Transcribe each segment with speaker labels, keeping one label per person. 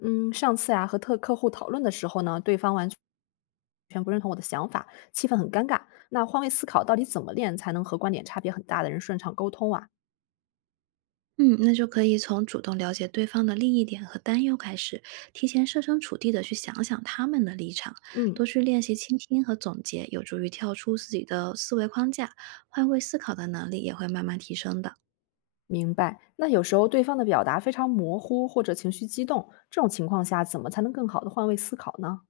Speaker 1: 嗯，上次啊和特客户讨论的时候呢，对方完全不认同我的想法，气氛很尴尬。那换位思考到底怎么练才能和观点差别很大的人顺畅沟通啊？
Speaker 2: 嗯，那就可以从主动了解对方的利益点和担忧开始，提前设身处地的去想想他们的立场，多
Speaker 1: 嗯，
Speaker 2: 去练习倾听和总结，有助于跳出自己的思维框架，换位思考的能力也会慢慢提升的。
Speaker 1: 明白。那有时候对方的表达非常模糊或者情绪激动，这种情况下怎么才能更好的换位思考呢？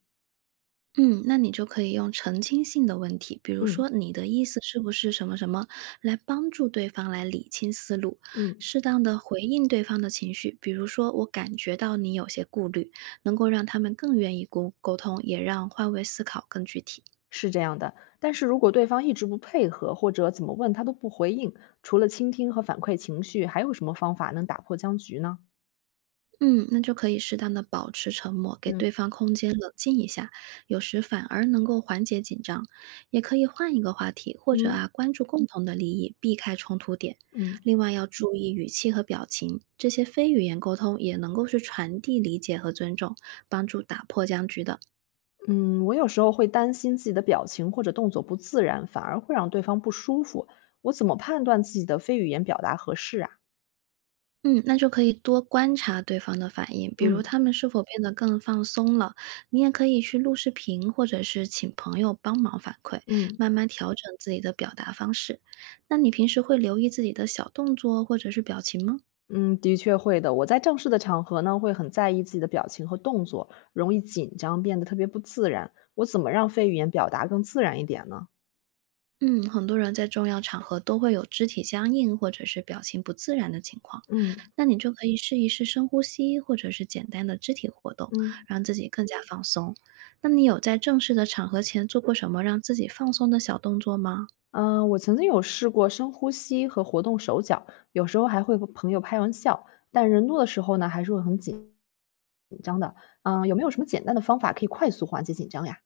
Speaker 2: 嗯，那你就可以用澄清性的问题，比如
Speaker 1: 嗯
Speaker 2: 说你的意思是不是什么什么，来帮助对方来理清思路，
Speaker 1: 嗯，
Speaker 2: 适当的回应对方的情绪，比如说我感觉到你有些顾虑，能够让他们更愿意沟通，也让换位思考更具体。
Speaker 1: 是这样的。但是如果对方一直不配合或者怎么问他都不回应，除了倾听和反馈情绪，还有什么方法能打破僵局呢？
Speaker 2: 嗯，那就可以适当的保持沉默，给
Speaker 1: 嗯
Speaker 2: 对方空间冷静一下，有时反而能够缓解紧张。也可以换一个话题，或者
Speaker 1: 嗯
Speaker 2: 啊，关注共同的利益，避开冲突点。
Speaker 1: 嗯。
Speaker 2: 另外要注意语气和表情，这些非语言沟通也能够去传递理解和尊重，帮助打破僵局的。
Speaker 1: 嗯，我有时候会担心自己的表情或者动作不自然，反而会让对方不舒服。我怎么判断自己的非语言表达合适啊？
Speaker 2: 嗯，那就可以多观察对方的反应，比如
Speaker 1: 嗯
Speaker 2: 他们是否变得更放松了。你也可以去录视频，或者是请朋友帮忙反馈，
Speaker 1: 嗯
Speaker 2: 慢慢调整自己的表达方式。那你平时会留意自己的小动作或者是表情吗？
Speaker 1: 嗯，的确会的。我在正式的场合呢，会很在意自己的表情和动作，容易紧张，变得特别不自然。我怎么让非语言表达更自然一点呢？
Speaker 2: 嗯，很多人在重要场合都会有肢体僵硬或者是表情不自然的情况，
Speaker 1: 嗯
Speaker 2: 那你就可以试一试深呼吸，或者是简单的肢体活动，
Speaker 1: 嗯
Speaker 2: 让自己更加放松。那你有在正式的场合前做过什么让自己放松的小动作吗？
Speaker 1: 嗯、我曾经有试过深呼吸和活动手脚，有时候还会和朋友开玩笑，但人多的时候呢，还是会很紧张的，嗯，有没有什么简单的方法可以快速缓解紧张呀？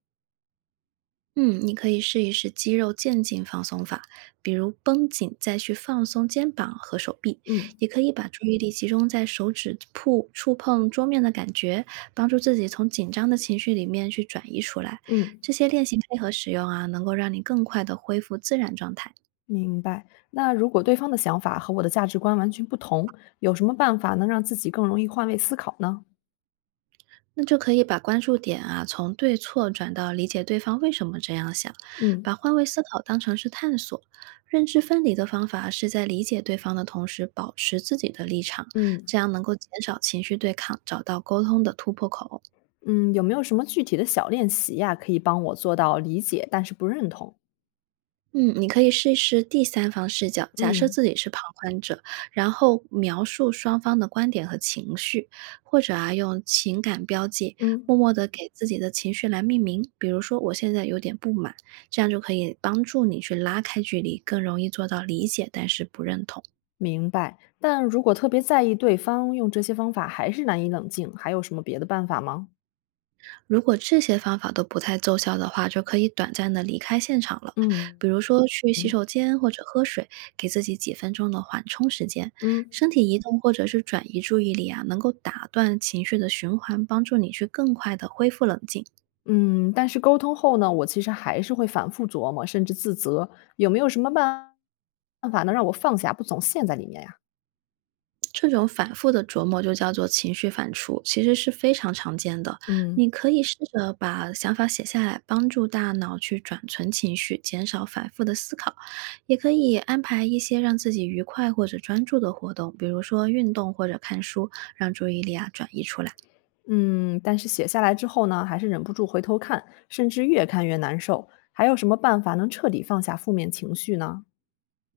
Speaker 2: 嗯，你可以试一试肌肉渐进放松法，比如绷紧再去放松肩膀和手臂，
Speaker 1: 嗯
Speaker 2: 也可以把注意力集中在手指触碰桌面的感觉，帮助自己从紧张的情绪里面去转移出来。
Speaker 1: 嗯，
Speaker 2: 这些练习配合使用啊，能够让你更快的恢复自然状态。
Speaker 1: 明白。那如果对方的想法和我的价值观完全不同，有什么办法能让自己更容易换位思考呢？
Speaker 2: 那就可以把关注点啊，从对错转到理解对方为什么这样想，
Speaker 1: 嗯
Speaker 2: 把换位思考当成是探索。认知分离的方法是在理解对方的同时，保持自己的立场，
Speaker 1: 嗯
Speaker 2: 这样能够减少情绪对抗，找到沟通的突破口。
Speaker 1: 嗯，有没有什么具体的小练习呀，可以帮我做到理解但是不认同？
Speaker 2: 嗯，你可以试一试第三方视角，假设
Speaker 1: 嗯
Speaker 2: 自己是旁观者，然后描述双方的观点和情绪，或者啊用情感标记，
Speaker 1: 嗯，
Speaker 2: 默默的给自己的情绪来命名。比如说，我现在有点不满，这样就可以帮助你去拉开距离，更容易做到理解但是不认同。
Speaker 1: 明白。但如果特别在意对方用这些方法还是难以冷静，还有什么别的办法吗？
Speaker 2: 如果这些方法都不太奏效的话，就可以短暂的离开现场了，
Speaker 1: 嗯
Speaker 2: 比如说去洗
Speaker 1: 嗯
Speaker 2: 手间或者喝水，给自己几分钟的缓冲时间。
Speaker 1: 嗯，
Speaker 2: 身体移动或者是转移注意力啊，能够打断情绪的循环，帮助你去更快的恢复冷静。
Speaker 1: 嗯，但是沟通后呢，我其实还是会反复琢磨，甚至自责，有没有什么办法能让我放下，不总陷在里面呀？
Speaker 2: 这种反复的琢磨就叫做情绪反刍，其实是非常常见的。
Speaker 1: 嗯
Speaker 2: 你可以试着把想法写下来，帮助大脑去转存情绪，减少反复的思考。也可以安排一些让自己愉快或者专注的活动，比如说运动或者看书，让注意力啊转移出来。
Speaker 1: 嗯，但是写下来之后呢，还是忍不住回头看，甚至越看越难受。还有什么办法能彻底放下负面情绪呢？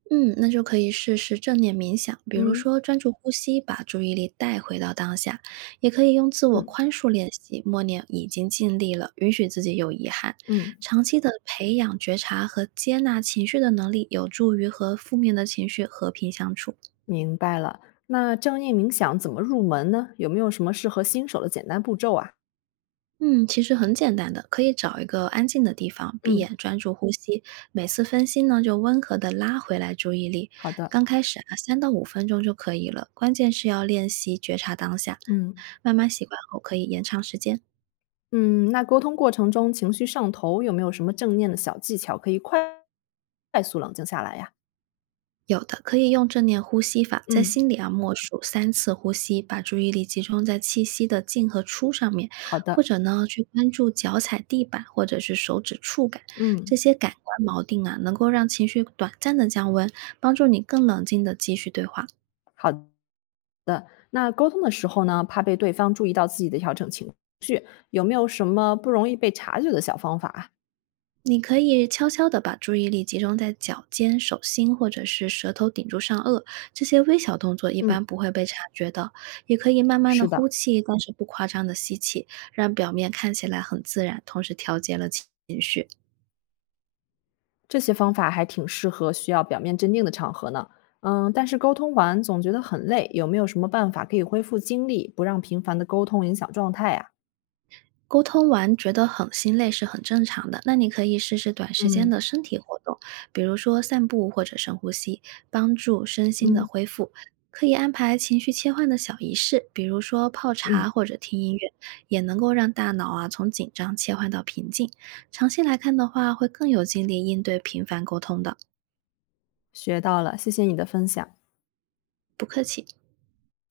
Speaker 2: 嗯，那就可以试试正念冥想，比如
Speaker 1: 嗯
Speaker 2: 说专注呼吸，把注意力带回到当下；也可以用自我
Speaker 1: 嗯
Speaker 2: 宽恕练习，默念已经尽力了，允许自己有遗憾。
Speaker 1: 嗯，
Speaker 2: 长期的培养觉察和接纳情绪的能力，有助于和负面的情绪和平相处。
Speaker 1: 明白了。那正念冥想怎么入门呢？有没有什么适合新手的简单步骤啊？
Speaker 2: 嗯，其实很简单的，可以找一个安静的地方，闭
Speaker 1: 嗯，
Speaker 2: 眼专注呼吸。每次分心呢，就温和的拉回来注意力。
Speaker 1: 好的，
Speaker 2: 刚开始啊，3到5分钟就可以了，关键是要练习觉察当下，
Speaker 1: 嗯。
Speaker 2: 慢慢习惯后可以延长时间。
Speaker 1: 嗯，那沟通过程中情绪上头，有没有什么正念的小技巧可以快速冷静下来呀？
Speaker 2: 有的可以用正念呼吸法，在
Speaker 1: 嗯，
Speaker 2: 心里啊默数3次呼吸，把注意力集中在气息的进和出上面，
Speaker 1: 好
Speaker 2: 或
Speaker 1: 的，
Speaker 2: 者呢去关注脚踩地板或者是手指触感，
Speaker 1: 嗯，
Speaker 2: 这些感官锚定啊，能够让情绪短暂的降温，帮助你更冷静的继续对话。
Speaker 1: 好的。那沟通的时候呢，怕被对方注意到自己的调整情绪，有没有什么不容易被察觉的小方法啊？
Speaker 2: 你可以悄悄地把注意力集中在脚尖、手心或者是舌头顶住上颚，这些微小动作一
Speaker 1: 嗯，
Speaker 2: 般不会被察觉的。也可以慢慢的
Speaker 1: 是
Speaker 2: 呼
Speaker 1: 的，
Speaker 2: 气，但是不夸张的吸气，让表面看起来很自然，同时调节了情绪。
Speaker 1: 这些方法还挺适合需要表面镇定的场合呢。嗯，但是沟通完总觉得很累，有没有什么办法可以恢复精力，不让频繁的沟通影响状态呀？
Speaker 2: 沟通完觉得很心累是很正常的，那你可以试试短时间
Speaker 1: 嗯
Speaker 2: 的身体活动，比如说散步或者深呼吸，帮助身心的
Speaker 1: 嗯
Speaker 2: 恢复。可以安排情绪切换的小仪式，比如说泡茶
Speaker 1: 嗯，
Speaker 2: 或者听音乐，也能够让大脑啊从紧张切换到平静。长期来看的话，会更有精力应对频繁沟通的。
Speaker 1: 学到了，谢谢你的分享。
Speaker 2: 不客气。